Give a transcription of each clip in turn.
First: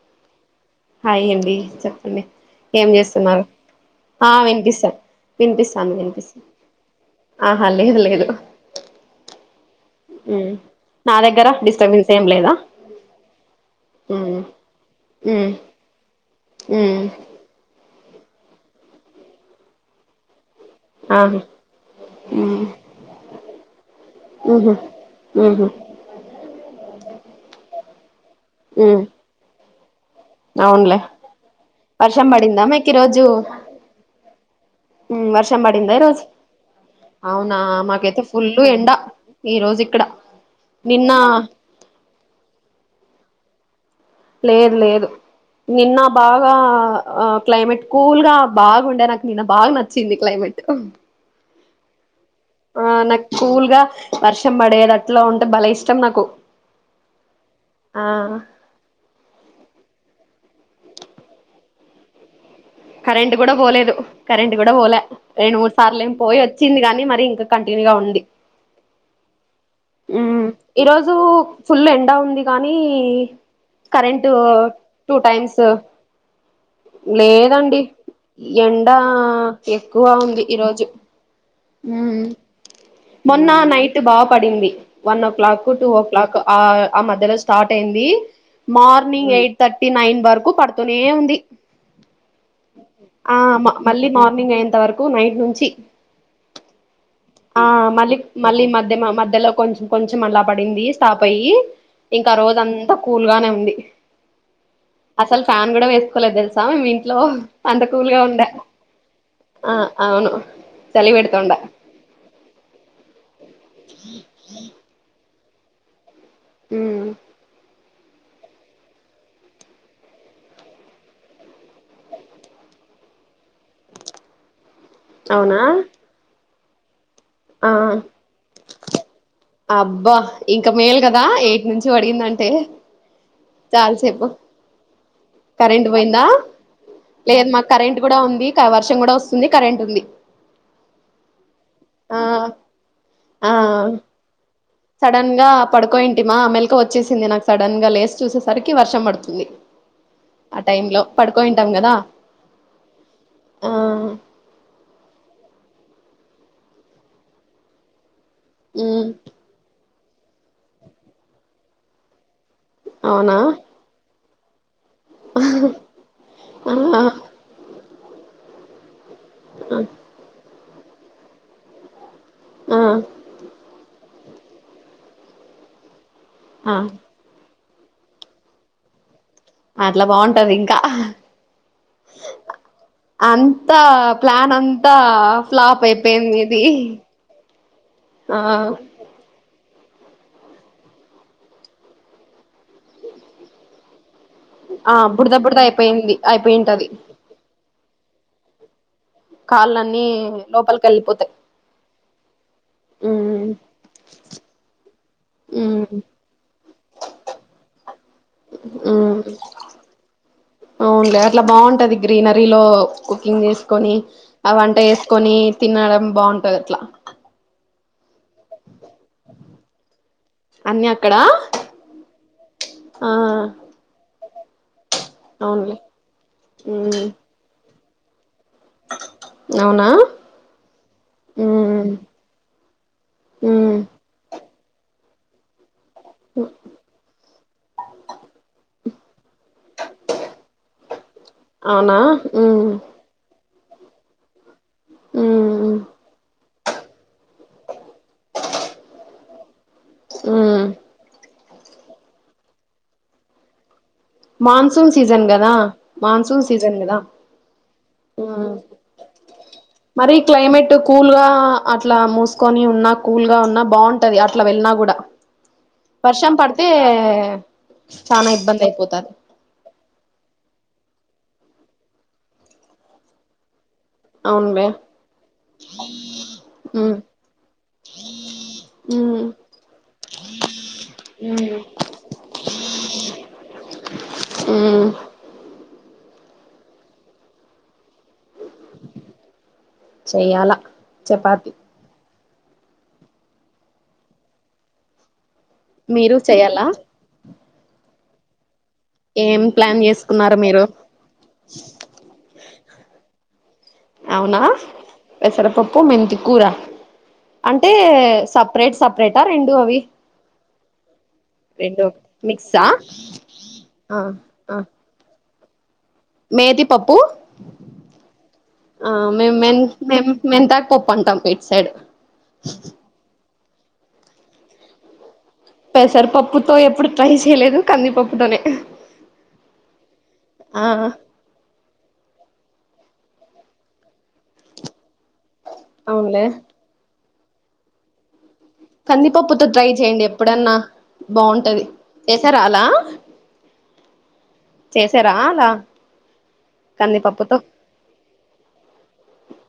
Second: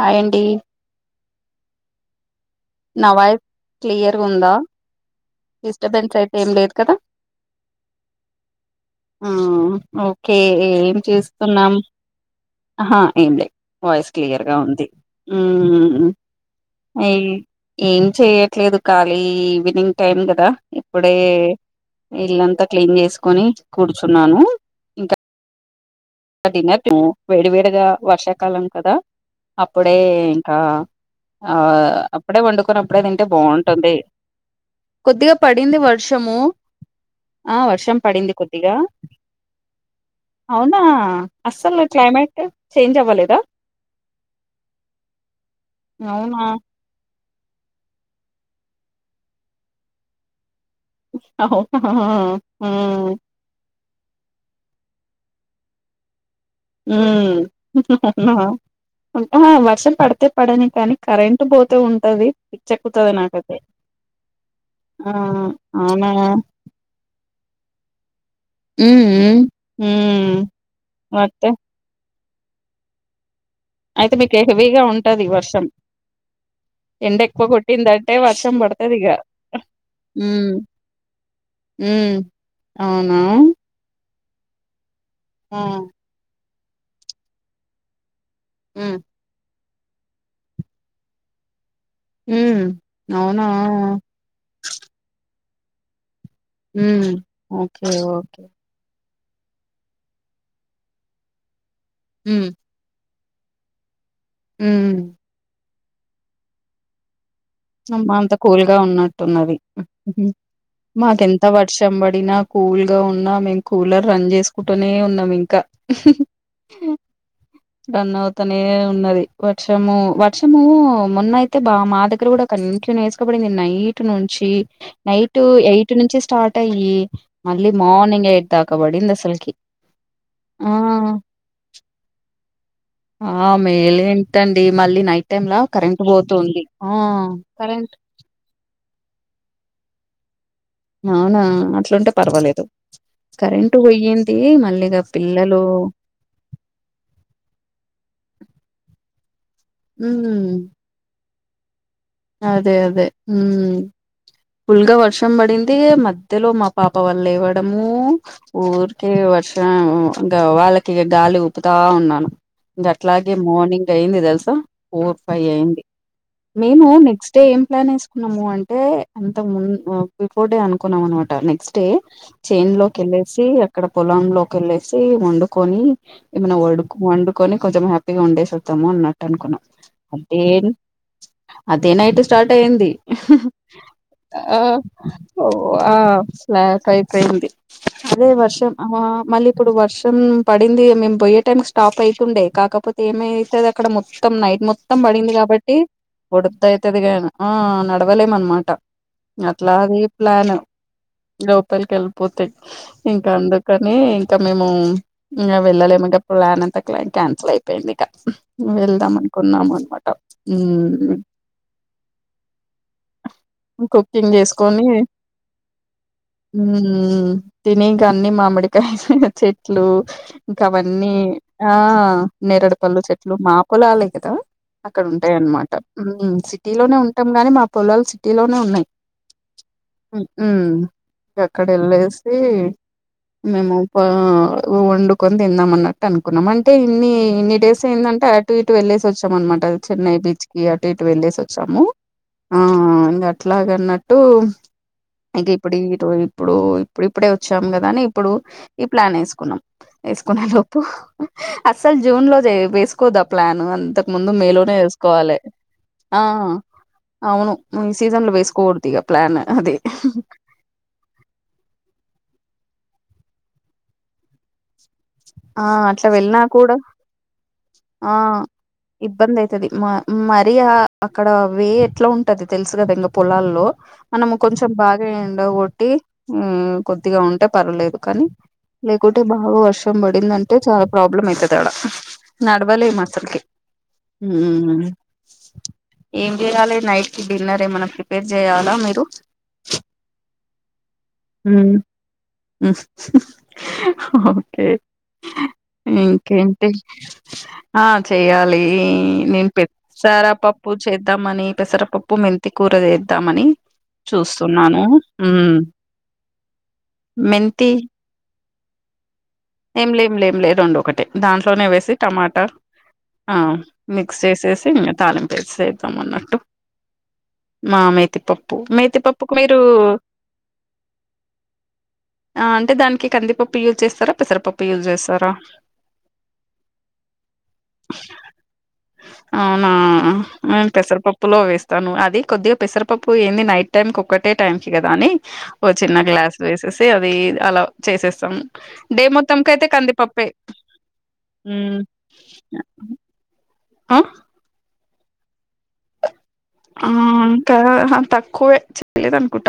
హయాండీ హయాండీ చెప్పండి ఏం నా వాయిస్ చేస్తున్నారు క్లియర్గా ఉందా వినిపిస్తాంది డిస్టర్బెన్స్ అయితే వినిపిస్తా ఏం లేదు కదా ఆహా లేదు లేదు ఆ ఓకే ఉమ్ ఏం నా దగ్గర చేస్తున్నాం డిస్టర్బెన్స్ ఏం లేదా ఆ ఏం లే వాయిస్ ఉమ్ క్లియర్గా ఉంది ఉమ్ ఉమ్ అయి ఏం చేయట్లేదు ఖాళీ ఈవినింగ్ టైం కదా ఇప్పుడే ఆహా ఉమ్ ఇల్లంతా క్లీన్ చేసుకొని కూర్చున్నాను ఉహు ఇంకా ఉహు దినకు వేడివేడిగా వర్షాకాలం కదా ఉమ్ అప్పుడు అప్పుడే ఇంకా అవునులే ఆ వర్షం అప్పుడే పడిందా మీకు వండుకున్నప్పుడే ఈరోజు తింటే బాగుంటుంది ఉమ్ కొద్దిగా వర్షం పడింది పడిందా ఈరోజు వర్షము అవునా ఆ వర్షం మాకైతే పడింది ఫుల్ కొద్దిగా ఎండ ఈ రోజు ఇక్కడ నిన్న అస్సలు క్లైమేట్ చేంజ్ అవ్వలేదా లేదు లేదు నిన్న అవునా బాగా ఆ క్లైమేట్ కూల్ గా బాగుండే నాకు నిన్న బాగా నచ్చింది క్లైమేట్ ఆ ఆ నాకు కూల్గా వర్షం పడేది అట్లా ఉంటే బలే ఇష్టం నాకు ఆ మ్మ్ ఆ పడితే పడని కానీ కరెంట్ పోతే ఉంటది పిచ్చెక్కుతది కరెంట్ కూడా నాకైతే పోలేదు కరెంట్ కూడా పోలే ఆ రెండు మూడు సార్లు అవునా ఏమి పోయి వచ్చింది గానీ మరి ఇంకా కంటిన్యూ గా ఉంది మ్ మ్ మ్ ఈరోోజు ఫుల్ ఎంండ ఉంది కానీ అయితే కరెంట్ మీకు హెవీగా టూ ఉంటది టైమ్స్ వర్షం ఎండ ఎక్కువ లేదండి కొట్టిందంటే వర్షం ఎండ పడతదిగ ఎక్కువ ఉంది హ్మ్ ఈరోజు మ్ హ్మ్ అవునా మొన్న నైట్ బాగా పడింది వన్ ఓ ఆ క్లాక్ టూ ఓ క్లాక్ ఆ ఆ మధ్యలో స్టార్ట్ అయింది హ్మ్ మార్నింగ్ ఎయిట్ థర్టీ నైన్ వరకు పడుతూనే ఉంది హ్మ్ ఆ అవునా మళ్ళీ మార్నింగ్ అయ్యేంత వరకు నైట్ నుంచి హ్మ్ ఆ ఓకే మళ్ళ ఓకే మళ్ళీ మధ్య మా మధ్య మధ్యలో కొంచెం కొంచెం అలా పడింది స్టాప్ అయ్యి ఇంకా రోజు అంతా కూల్గానే ఉంది మ్ అసలు ఫ్యాన్ కూడా వేసుకోలేదు తెలుసా మేము ఇంట్లో కూల్ అమ్మ గా అంత ఉండే కూల్గా ఉన్నట్టున్నవి ఆ అవును చలి మాకెంత పెడుతుండ వర్షం పడినా కూల్ గా ఉన్నా మేము కూలర్ రన్ చేసుకుంటూనే ఉన్నాం ఇంకా కా మ్ రన్ అవుతనే ఉన్నది వర్షము వర్షము మొన్న అయితే బా మా దగ్గర కూడా న్ంచె నేసుకబడింది నైట్ నుంచి నైట్ అవునా ఎయిట్ నుంచి స్టార్ట్ అయి మళ్ళీ ఆ మార్నింగ్ ఎయిట్ దాక బడింది అసలకి అబ్బా ఇంకా మేల్ కదా ఎయిట్ నుంచి పడిందంటే ఆ మేలే ఏంటండి మళ్ళీ నైట్ టైమ్లా కరెంట్ పోతుంది ఆ లేదు మాకు కరెంట్ కూడా ఉంది కా వర్షం కూడా వస్తుంది కరెంట్ ఉంది అవునా అట్లుంటే ఆ పర్వాలేదు ఆ కరెంట్ పోయ్యింది మళ్ళీ సడన్ గా పడుకో ఏంటిమా ఆ మెలకవ వచ్చేసింది నాకు సడన్ గా లేచి చూసేసరికి వర్షం పడుతుంది మ్ ఆ టైం లో పడుకోయింటాం కదా అదే అదే మ్ ఆ ఫుల్గా వర్షం పడింది మధ్యలో మా పాప వల్ల లేవ్వడము ఊరికి ఉమ్ వర్షం వాళ్ళకి గాలి ఊపుతా ఉన్నాను ఇంక అట్లాగే అవునా మార్నింగ్ అయింది తెలుసా ఫోర్ ఫైవ్ అయ్యంది మేము ఆ నెక్స్ట్ డే ఏం ప్లాన్ వేసుకున్నాము అంటే అంతకు ముందు బిఫోర్ డే అనుకున్నాం అనమాట నెక్స్ట్ డే చేను ఆ లోకి వెళ్ళసి అక్కడ పొలం లోకి వెళ్ళేసి వండుకొని ఏమనా ఆ వడు వండుకొని కొంచెం హ్యాపీగా ఉండేసి వద్దాము అన్నట్టు అనుకున్నాం అట్లా బాగుంటది అదేం ఇంకా అదే నైట్ స్టార్ట్ అయ్యింది అంతా ప్లాన్ ఆ అంతా ఓ ఫ్లాప్ ఆ అయిపోయింది ఇది షాక్ అయిపోయింది అదే ఆ వర్షం అ మ మళ్ళీ ఇప్పుడు వర్షం పడింది మేము పోయ్యే టైం స్టాప్ అయితుండే కాకపోతే ఏమైతే అది అక్కడ మొత్తం మొత్తం నైట్ ఆ మొత్తం పడింది బుడద బుడద కాబట్టి అయిపోయింది బుడద అయిపోయింటది అవుతుది కానీ ఆ నడవలేమనమాట అట్లాది కాళ్ళన్నీ ఈ ప్లాన్ లోపలికి వెళ్ళిపోతాయి లోపలికి వెళ్ళిపోతే ఇంకా ఉమ్ అందుకని ఇంకా మేము ఇంకా ఉమ్ వెళ్ళలేము ఇంకా ప్లాన్ అంతా క్యాన్సల్ అయిపోయింది ఇక వెళ్దాం మ్ అనుకున్నాము అనమాట అవునులే అట్లా బాగుంటది గ్రీనరీలో నెంచేసిన కుకింగ్ చేసుకొని తినడం బాగుంటది అట్లా ఉమ్ తినింక అన్ని మామిడి కాసైన చెట్లు అన్ని అక్కడ ఇంకవన్నీ ఆ నెరడుపళ్ళ ఆ చెట్లు మాపొలాలే గదా అక్కడుంటయి అన్నమాట అవునులే ఉమ్ సిటీలోనే ఉమ్ ఉంటాం గని మా పొలాలు సిటీలోనే ఉన్నయి అవునా ఉమ్ ఇగ ఉమ్ అక్కడెళ్ళేసి మేము ఉమ్ పా వండుకొని తిన్నామన్నట్ టనుకున్నాం అంటే ఇన్ని ఇన్ని డేస్ అయిందంటే అటు ఇటు వెళ్లేేసి వచ్చాం అన్నమాట, చెన్నై బీచ్ కి అటు ఇటు వెళ్ళేసి ఒచ్చాము అవునా ఆ ఉమ్ అట్లాగన్నట్టు ఇంక ఉమ్ ఇప్పుడిటు ఇప్పుడు ఇప్పుడిప్పుడే వస్ వచ్చాం గదా అని ఇప్పుడు ఈ ప్లాన్ ఏసుకున్నాం ఏసుకునే ఉమ్ లోపు అస్సలు జూన్ లో జే వేసుకోవద్దా ప్లాన్ అంత మన్సూన్ సీసన్ గదా ఆ మన్సూన్ సీసన్ గదా అవును ఈ సీజన్ లో వేసుకోకూడదు ఇక ప్లాన్ అది మరి క్లైమేట్ కూల్గా అట్లా మూసుకొని ఉన్నా కూల్ గా ఉన్నా బావుంటది అట్లా వెళ్ళిన గుడా ఆ అట్లా వర్షం వెళ్ళినా పడితే కూడా ఆ చానా ఇబ్బంది అయిపోతది ఇబ్బందయితది మ మరీ ఆ అక్కడ వే ఎట్లా ఉంటది తెలుసు గదా ఇంగ పొలాల్లో మనము అవునులే కొంచెం బాగా ఎండ గొట్టి ఉమ్ కొద్దిగ ఉంటే పర్లేేదు కనీ లేకుంటే ఉమ్ బాగ వర్షం పడిందంటే చాలా ప్రాబ్లం అయితది ఆడ నడవలేం అసల్కె ఉమ్ ఏం జేయాలె నైట్ కి డిన్నర్ ఏమన్న ప్రిప్ పేర్ చేయాల మీరు చెయ్యాల చపాతి ఓకే మీరు చెయ్యాలా ఇంకేంటి ఆ చెయ్యాలి ఏం నేను ప్లాన్ చేసుకున్నారు మీరు పెసరపప్పు చేద్దామని పెసరపప్పు మెంతి కూర చేద్దామని అవునా చూస్తున్నాను మ్ పెసరపప్పు మెంతి కూర మెంతి అంటే సప్ పరేట్ సెపరేటా రెండు అవి ఏం లేం లేం లే రెండు ఒకటె దాంట్లోనే రెండు వేసి టమాటా మిక్సా ఆ ఆ మిక్స్ ఆ చేసేసి ఇంగ తాలింపు మేతి పప్పు మా మేతిపప్పు ఆ మేతిపప్పుకు మేము మీరు మెన్ మేన్ మెంతాకు పప్పు అంటాం ఇట్ సైడ్ ఆ అంటే దానికి కందిపప్పు యూజ్ చేస్తరా పెసరపప్పు యూజ్ చేస్తరా పెసరపప్పుతో ఎప్పుడు ట్రై చేయలేదు, కందిపప్పుతోనే అవునా ఆ నేను పెసరపప్పులో వేస్తాను అది కొద్దిగ పెసరపప్పు ఏంది నైట్ టైం కు ఒక్కటే టైం కి గదా అని ఓ చిన్న అవునులే గ్లాస్ వేసేసి అది అలా చేసేస్తాం డే కందిపప్పుతో మొత్తంకైతే ట్రై చేయండి కందిపప్పే ఎప్పుడన్నా బాగుంటది చేసారా అలా ఆ చేసారా అలా ఆ కందిపప్పుతో ఇంకా తక్కువే చలిదు అనుకుంట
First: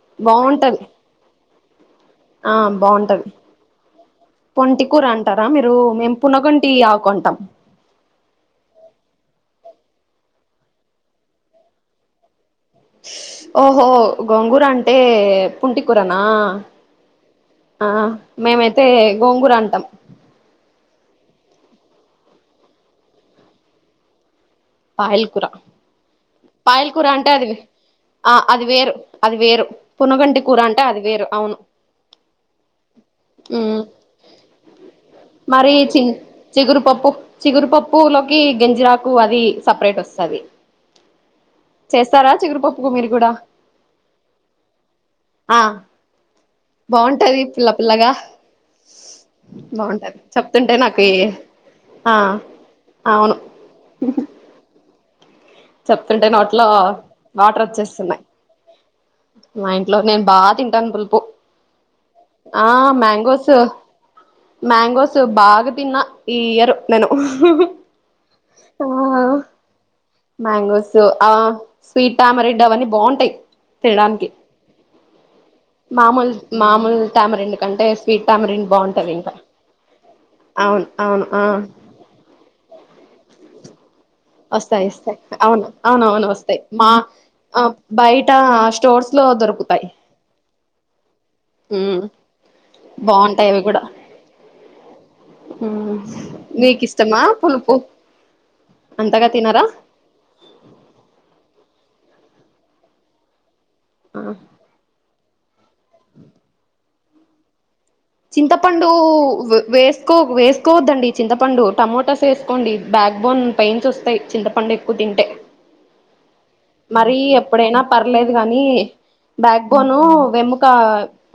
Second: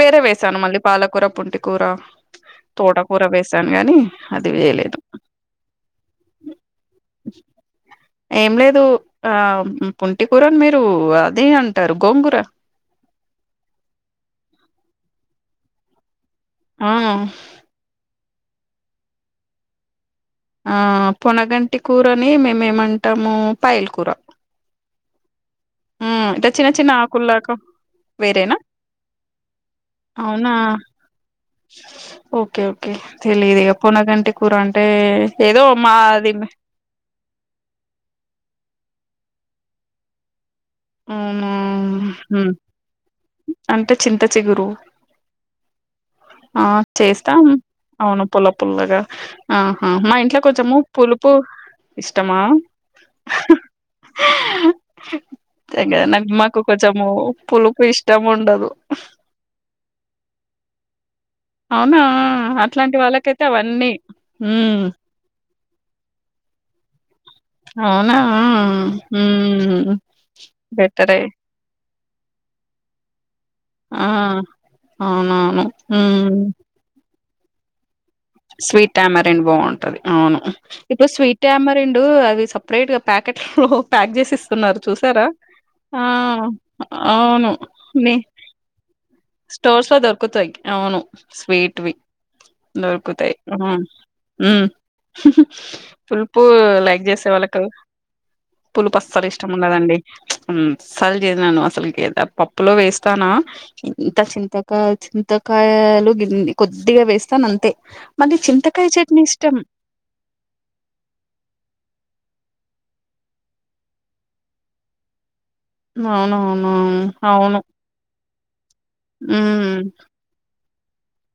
వేరే వేసాను మళ్ళీ బాగుంటది పాలకూర, పుంటి కూర, ఆ తోటకూర బాగుంటది వేసాను గని పొంటి కూర అంటరా మీరూ, మేము పునగంటి ఆకు అంటాం ఏం లేదు ఆ పుంటి కూరని మీరు అదే అంటరు గోంగూర ఓహో గోంగూర అంటే పుంటి కూర అన్ ఆ ఆ మేమైతే గోంగూర అంటాం ఆ పొనగంటి కూరని మేమేమంటము పయిల్ కూర పాయల్ కూర మ్ ఇట్లా చిన్న పాయల్ చిన్న కూర అంటే అది ఆకుల్లాగా ఆ వేరేనా అది వేరు అది వేరు పునగంటి అవునా కూర అంటే అది వేరు అవును ఓకే ఓకే తెలిదుగా మ్మ్ పొనగంటి కూర అంటే ఏదో మరి చి మాది చిగురుపప్పు చిగురుపప్పు లోకి గంజిరాకు అది సపరేట్ వస్తది అవునా చేస్తారా ఉ చిగురుపప్పుకు మీరు కూడా అంటే చింతచిగురు ఆ ఆ బాగుంటది చేస్తాం పిల్ల పిల్లగా అవును పుల్ల పుల్లగా ఆహా మా బాగుంటది ఇంట్లో చెప్తుంటే కొంచెము నాకు పులుపు పు ఆ ఇష్టమా అవును తెగ చెప్తుంటే మాకు నోట్లో కొంచెం వాటర్ పులుపు ఇష్టం వచ్చేస్తున్నాయి ఉండదు మా ఇంట్లో నేను బాగా తింటాను పులుపు అవునా ఆ అట్లాంటి వాళ్ళకైతే మ్యాంగోస్ అవన్నీ హ్మ్ మ్యాంగోస్ బాగా తిన్న ఈ ఇయర్ నేను అవునా ఆ హు మ్యాంగోస్ ఆ స్వీట్ అమిరిడ్ అవన్నీ బాగుంటాయి ఆ తినడానికి అవునా మామూలు మామూలు ట్యామిరిడ్ కంటే స్వీట్ టామరెండ్ స్వీట్ బాగుంటది ఇంకా ట్యామరిన్ బాగుంటది అవును ఇప్పుడు అవును స్వీట్ ఆ ట్యామరిండ్ అది సపరేట్ గా ప్యా ఓహో ప్యాక్ చేయ్ సిస్తున్నారు వస్తాయి వస్తాయి చూసారా అవును ఆ అవునవును వస్తాయి మా అవును ఆ మీ బయట స్టోర్స్ లో దొరుకుతాయి స్టోర్స్ లో దొరకుతాయి అవును స్వీట్ వి ఉమ్ దొరుకుతాయి బాగుంటాయి అవి హు కూడా ఉ ఉమ్ పులుపు మీకు లైక్ ఇష్టమా చేసే వాళ్ళకు పులుపు పులుపు అసలు అంతగా ఇష్టం తినరా ఉండదండి ఊ అసల్ తినను అసలకి ఏదా పప్పులో వేస్తానా ఇంత ఆ చింతకాయ చి త్తకాయలు గిన్నీ కొద్దిగా వేస్తాను అంతే మళ్ళీ చింతకాయ చింతపండు చట్నీ ఇష్టం వేసుకో వేసుకోవద్దండి చింతపండు టమోటాస్ వేసుకోండి బ్యాక్ బోన్ పెయిన్స్ వస్తాయి చింతపండు ఎక్కువ తింటే అవునవును మరి అవును ఎప్పుడైనా పర్లేదు గానీ బ్యాక్ ఉమ్ బోను వెముక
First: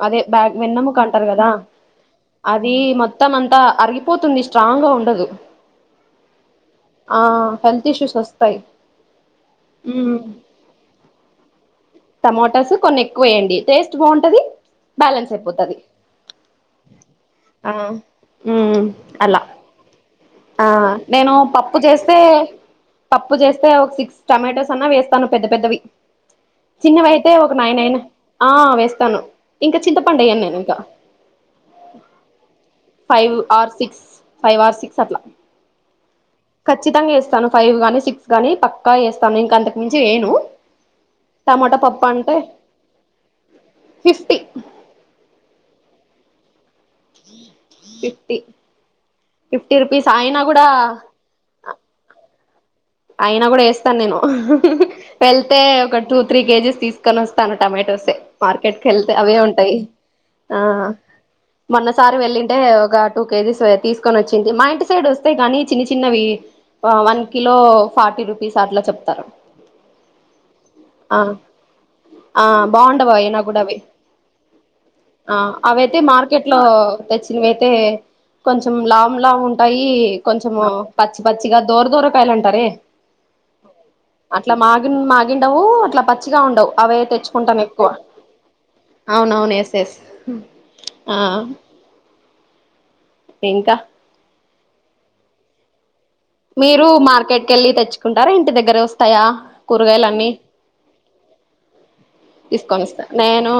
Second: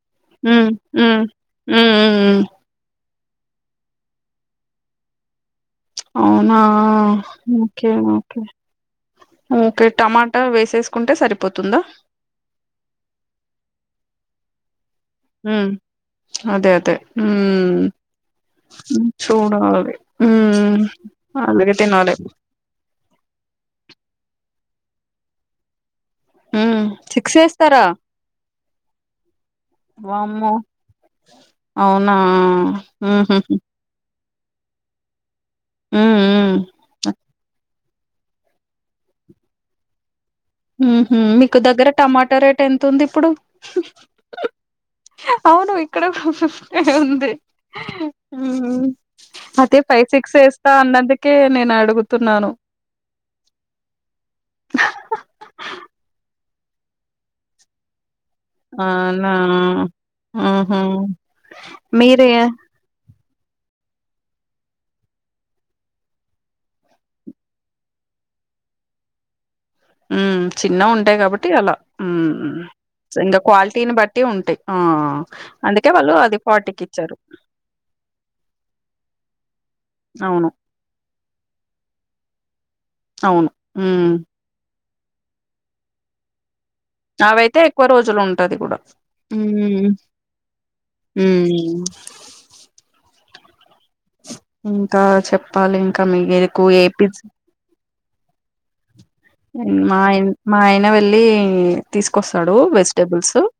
అదే బ్యాగ్ ఉమ్ వెన్నముక ఉమ్ అంటారు కదా ఉమ్ అది మొత్త మొత్తం అంతా అరిగిపోతుంది స్ట్రాంగ్ గా ఉండదు అవునా ఆ హెల్త్ ఓకే ఓకే ఓకే ఉ టమాటా వేసేసుకుంటే సరిపోతుందా టమోటాస్ కొన్ని ఎక్కువ వేయండి టేస్ట్ బాగుంటది బ్యాలెన్స్ ఉమ్ అయిపోతది అదే అదే ఊ ఆ ఉమ్ ఉ అలా చూడాలి హు ఆ నేను అలాగే పప్పు తినాలి చేస్తే పప్పు చేస్తే ఒక సిక్స్ టొమాటోస్ అన్నా వేస్తాను పెద్ద పెద్దవి ఉమ్ చిన్నవైతే సిక్స్ ఒక నైన వేస్తారా అయినా ఆ వేస్తాను ఇంకా చింతపండు ఎయ్యను వామ్మో నేను ఇంకా అవునా ఉహు five or six five or six అట్లా ఉమ్ ఉమ్ ఖచ్చితంగా వేస్తాను ఫైవ్ గాని సిక్స్ గాని పక్కా వేస్తాను ఇంకా అంతకు మించి వేయను ఉహు మీకు టమాటా దగ్గర పప్పు అంటే టమాటా రేట్ ఎంత ఉంది ఇప్పుడు ఫిఫ్టీ అవును ఇక్కడ ఫిఫ్టీ ఉంది ఫిఫ్టీ ఉ ఫిఫ్టీ అదే ఫైవ్ రూపీస్ సిక్స్ అయినా కూడా వేస్తా అన్నందుకే నేను అడుగుతున్నాను అయినా కూడా వేస్తాను నేను వెళ్ అయితే ఒక టూ త్రీ కేజీస్ తీసుకొని వస్తాను టొమాటోసే మార్కెట్కి వెళ్తే అవునా అవే ఉంటాయి ఆ ఉహు మొన్నసారి మీరే వెళ్ళింటే ఒక టూ కేజీస్ తీసుకొని వచ్చింది మా ఇంటి సైడ్ వస్తే కాని చిన్న చిన్నవి వన్ కిలో ఫార్టీ రూపీస్ అట్లా చెప్తారు [inaudible] హ్మ్ చిన్నవి ఉంటాయి ఆ కాబట్టి అలా ఆ బాగుండవు ఇంకా అయినా కూడా అవి క్వాలిటీని బట్టి ఉంటాయి ఆ ఆ అందుకే అవైతే వాళ్ళు అది మార్కెట్ లో ఫార్టీకి ఇచ్చారు తెచ్చినవియితే కొంచెం లామ్ లామ్ ఉంటాయి అవును కొంచెము పచ్చి పచ్చిగా దోర దోరకాయలు అంటారే అవును హ్మ్ అట్లా మాగి మాగిండవు అట్లా పచ్చిగా ఉండవు అవే అవైతే తెచ్చుకుంటాం ఎక్కువ రోజులు ఉంటది ఎక్కువ అవునవును ఎస్ హ్మ్ ఎస్ ఆ ఇంకా ఇంకా చెప్పాలి ఇంకా మీకు మీరు ఏపిస్ మార్కెట్ కి వెళ్ళి తెచ్చుకుంటారా ఇంటి దగ్గరే వస్త మాయ మా ఆయన వెళ్ళి తీసుకొస్తాడు తీసుకొని వస్తా వెజిటబుల్స్ నేను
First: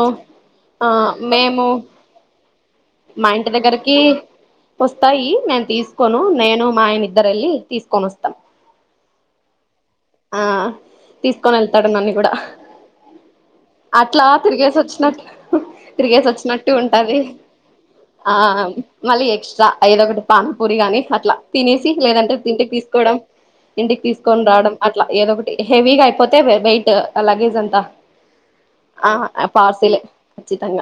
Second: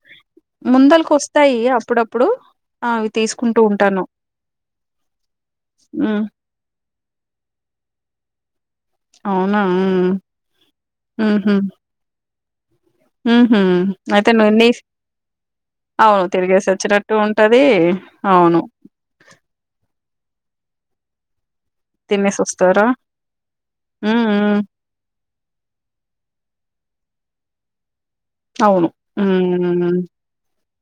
ఆ ముందలకు వస్తాయి మేము అప్పుడప్పుడు ఆ! అవి మా ఇంటి తీసుకుంటూ దగ్గరకి ఉంటాను వస్తాయి నేను తీసుకోను హ్మ్ నేను మా ఆయన ఇద్దర వెళ్ళి తీసుకొని వస్తా అవునా హ్మ్ ఆ తీసుకొని ఉహూ వెళ్తాడు నన్ని కూడా ఉహూ అట్లా అయితే నువ్వు నీ తిరిగేసి వచ్చినట్టు తిరిగేసి వచ్చినట్టు ఉంటది ఆ అవును మళ్ళీ ఎక్స్ట్రా ఏదోకటి పాన్ పూరి గాని అట్లా తినేసి లేదంటే తినేసి తిండికి వస్తారా తీసుకోవడం ఇంటికి హ్మ్ తీసుకొని హ్మ్ రావడం ఏదొకటి హెవిగా అయిపోతే వెయిట్ ఆ లగేజ్ అంతా అవును ఆ పార్సిలే ఖచ్చితంగ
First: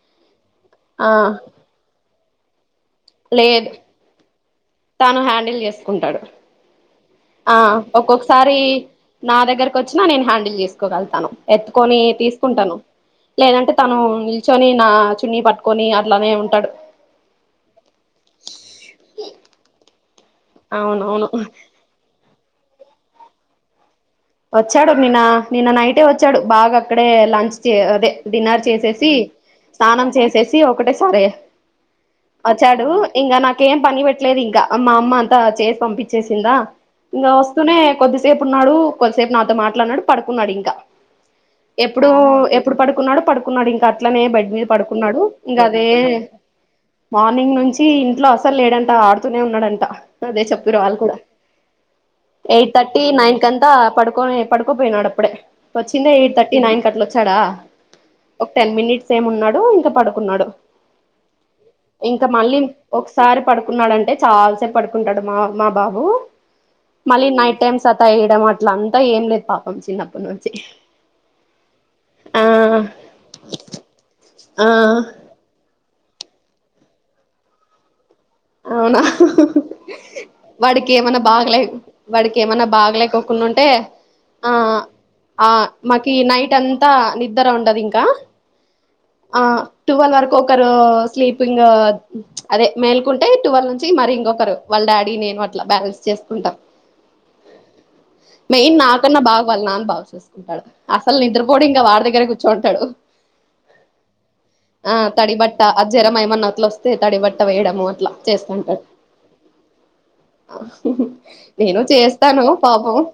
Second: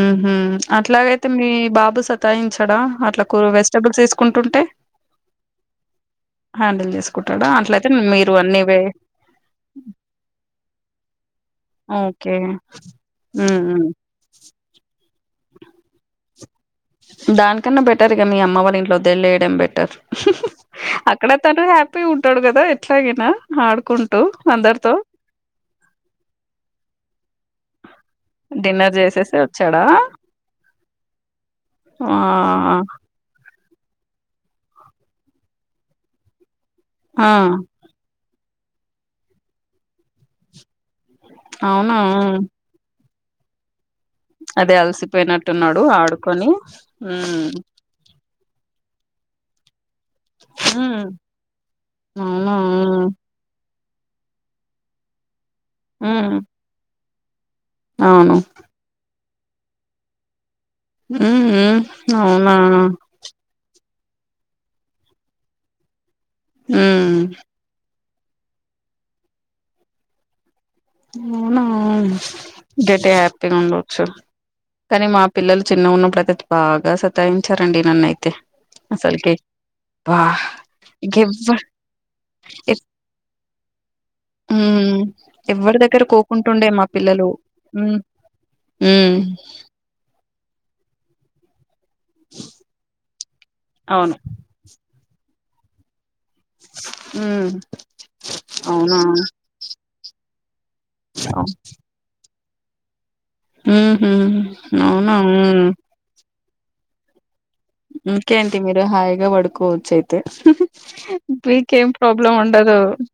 ఊహూ అట్లాగైతే మీ బాబు సతాయించడా అట్లా కూ వెజిటబుల్స్ వేసుకుం తను హ్యాండిల్ చేసుకుంటడు హ్యాండిల్ చేసుకుంటాడా ఆ అట్లయితే మీరు ఒక్కొక్కసారి అన్ని వే నా దగ్గరకు వచ్చినా నేను హ్యాండిల్ చేసుకోగలుగుతాను ఎత్తుకొని ఓకే తీసుకుంటాను ఉమ్ లేదంటే ఉమ్ తను నిల్చొని నా చున్నీ పట్టుకొని అట్లానే ఉంటాడు దానికన్నా బెటర్ ఇక మీ అమ్మ వాళ్ళ ఇంట్లో వదిలేయడం బెటర్ అవునవును అక్కడ తను హ్యాపీ ఉంటాడు కదా ఎట్లాగైనా ఆడుకుంటా వచ్చాడు నిన్న నిన్న నైటే వచ్చాడు బాగా అక్కడే లంచ్ చే అదే డిన్నర్ చేసేసి స్నానం చేసేసి ఒకటే సారే ఆ వచ్చాడు ఇంకా నాకు నాకేం పని పెట్టలేదు ఇంకా మా అమ్మ అంతా చేసి పంపించేసిందా ఆ ఇంకా వస్తూనే కొద్ది సేపు ఉన్నాడు కొద్దిసేపు నాతో మాట్లాడినాడు పడుకున్నాడు ఇంకా అవునా ఎప్పుడు హ్మ్. ఎప్పుడు పడుకున్నాడో పడుకున్నాడు ఇంకా ఇట్లనే బెడ్ మీద అదే పడుకున్నాడు ఇంకా అలసిపోయినట్టున్నాడు అదే ఆడుకొని ఉమ్ మార్నింగ్ నుంచి ఇంట్లో అస అసలు లేడంట ఆడుతూనే ఉన్నాడంట అదే చెప్పిరు వాళ్ళు ఉమ్ కూడా అవునా ఎయిట్ థర్టీ నైన్ కంతా పడుకోని పడుకోపోయినాడు అప్పుడే వచ్చిందే ఎయిట్ ఉమ్ థర్టీ నైన్ కట్లా వచ్చాడా అవును ఒక టెన్ మినిట్స్ ఏమో ఉన్నాడు ఇంకా పడుకున్నాడు ఉమ్ ఇంకా అవునా మళ్ళీ ఒకసారి పడుకున్నాడం అంటే చాలాసేపు పడుకుంటాడు మా మా బాబు ఉ సతాయిండం అట్ల అంతా ఏం లేదు పాపం చిన్నప్పటి నుంచి అవునా ఆ గ్రేట్ హ్యాపీగా ఉండవచ్చు కానీ ఆ మా పిల్లలు చిన్న ఉన్నప్పుడు అయితే బాగా సతాయించారండి నన్నయితే అవునా అసలుకి బా వాడికి ఏమన్నా బాగాలే ఇంకెవ్వరు వాడికి ఏమన్నా బాగలేకోకుండా ఉంటే ఆ ఉ ఆ మాకి నైట్ అంతా నిదర ఉండదు మ్మ్ ఇంకా మ్మ్ ఆ టువల్ వరకు ఒక్కరు స్లీపింగ్ అదే మేల్కుంటే టువెల్ నుంచి మరి అవును ఇంకొకరు వాళ్ళ డాడీ నేను బ్యాలన్ చేసుకుంట మ్మ్ మెయిన్ అవునా నాకన్నా బాగా వాళ్ల నాన్న బాగ చూస్తారు అసలు నిద్రపోడి ఇంకా వారి దగ్గర కూర్చుంటాడు మ్మ్ హ్మ్ ఆ అవునా తడి బట్ట మ్మ్ ఆ జరమయమన్నోట్లు వస్తే తడి బట్ట వేయడము అట్లా ఇంకేంటి మీరు చేస్తంటారు హాయిగా పడుకోవచ్చు అయితే నేను మీకేం ప్రాబ్లం చేస్తాను ఉండదు పాపం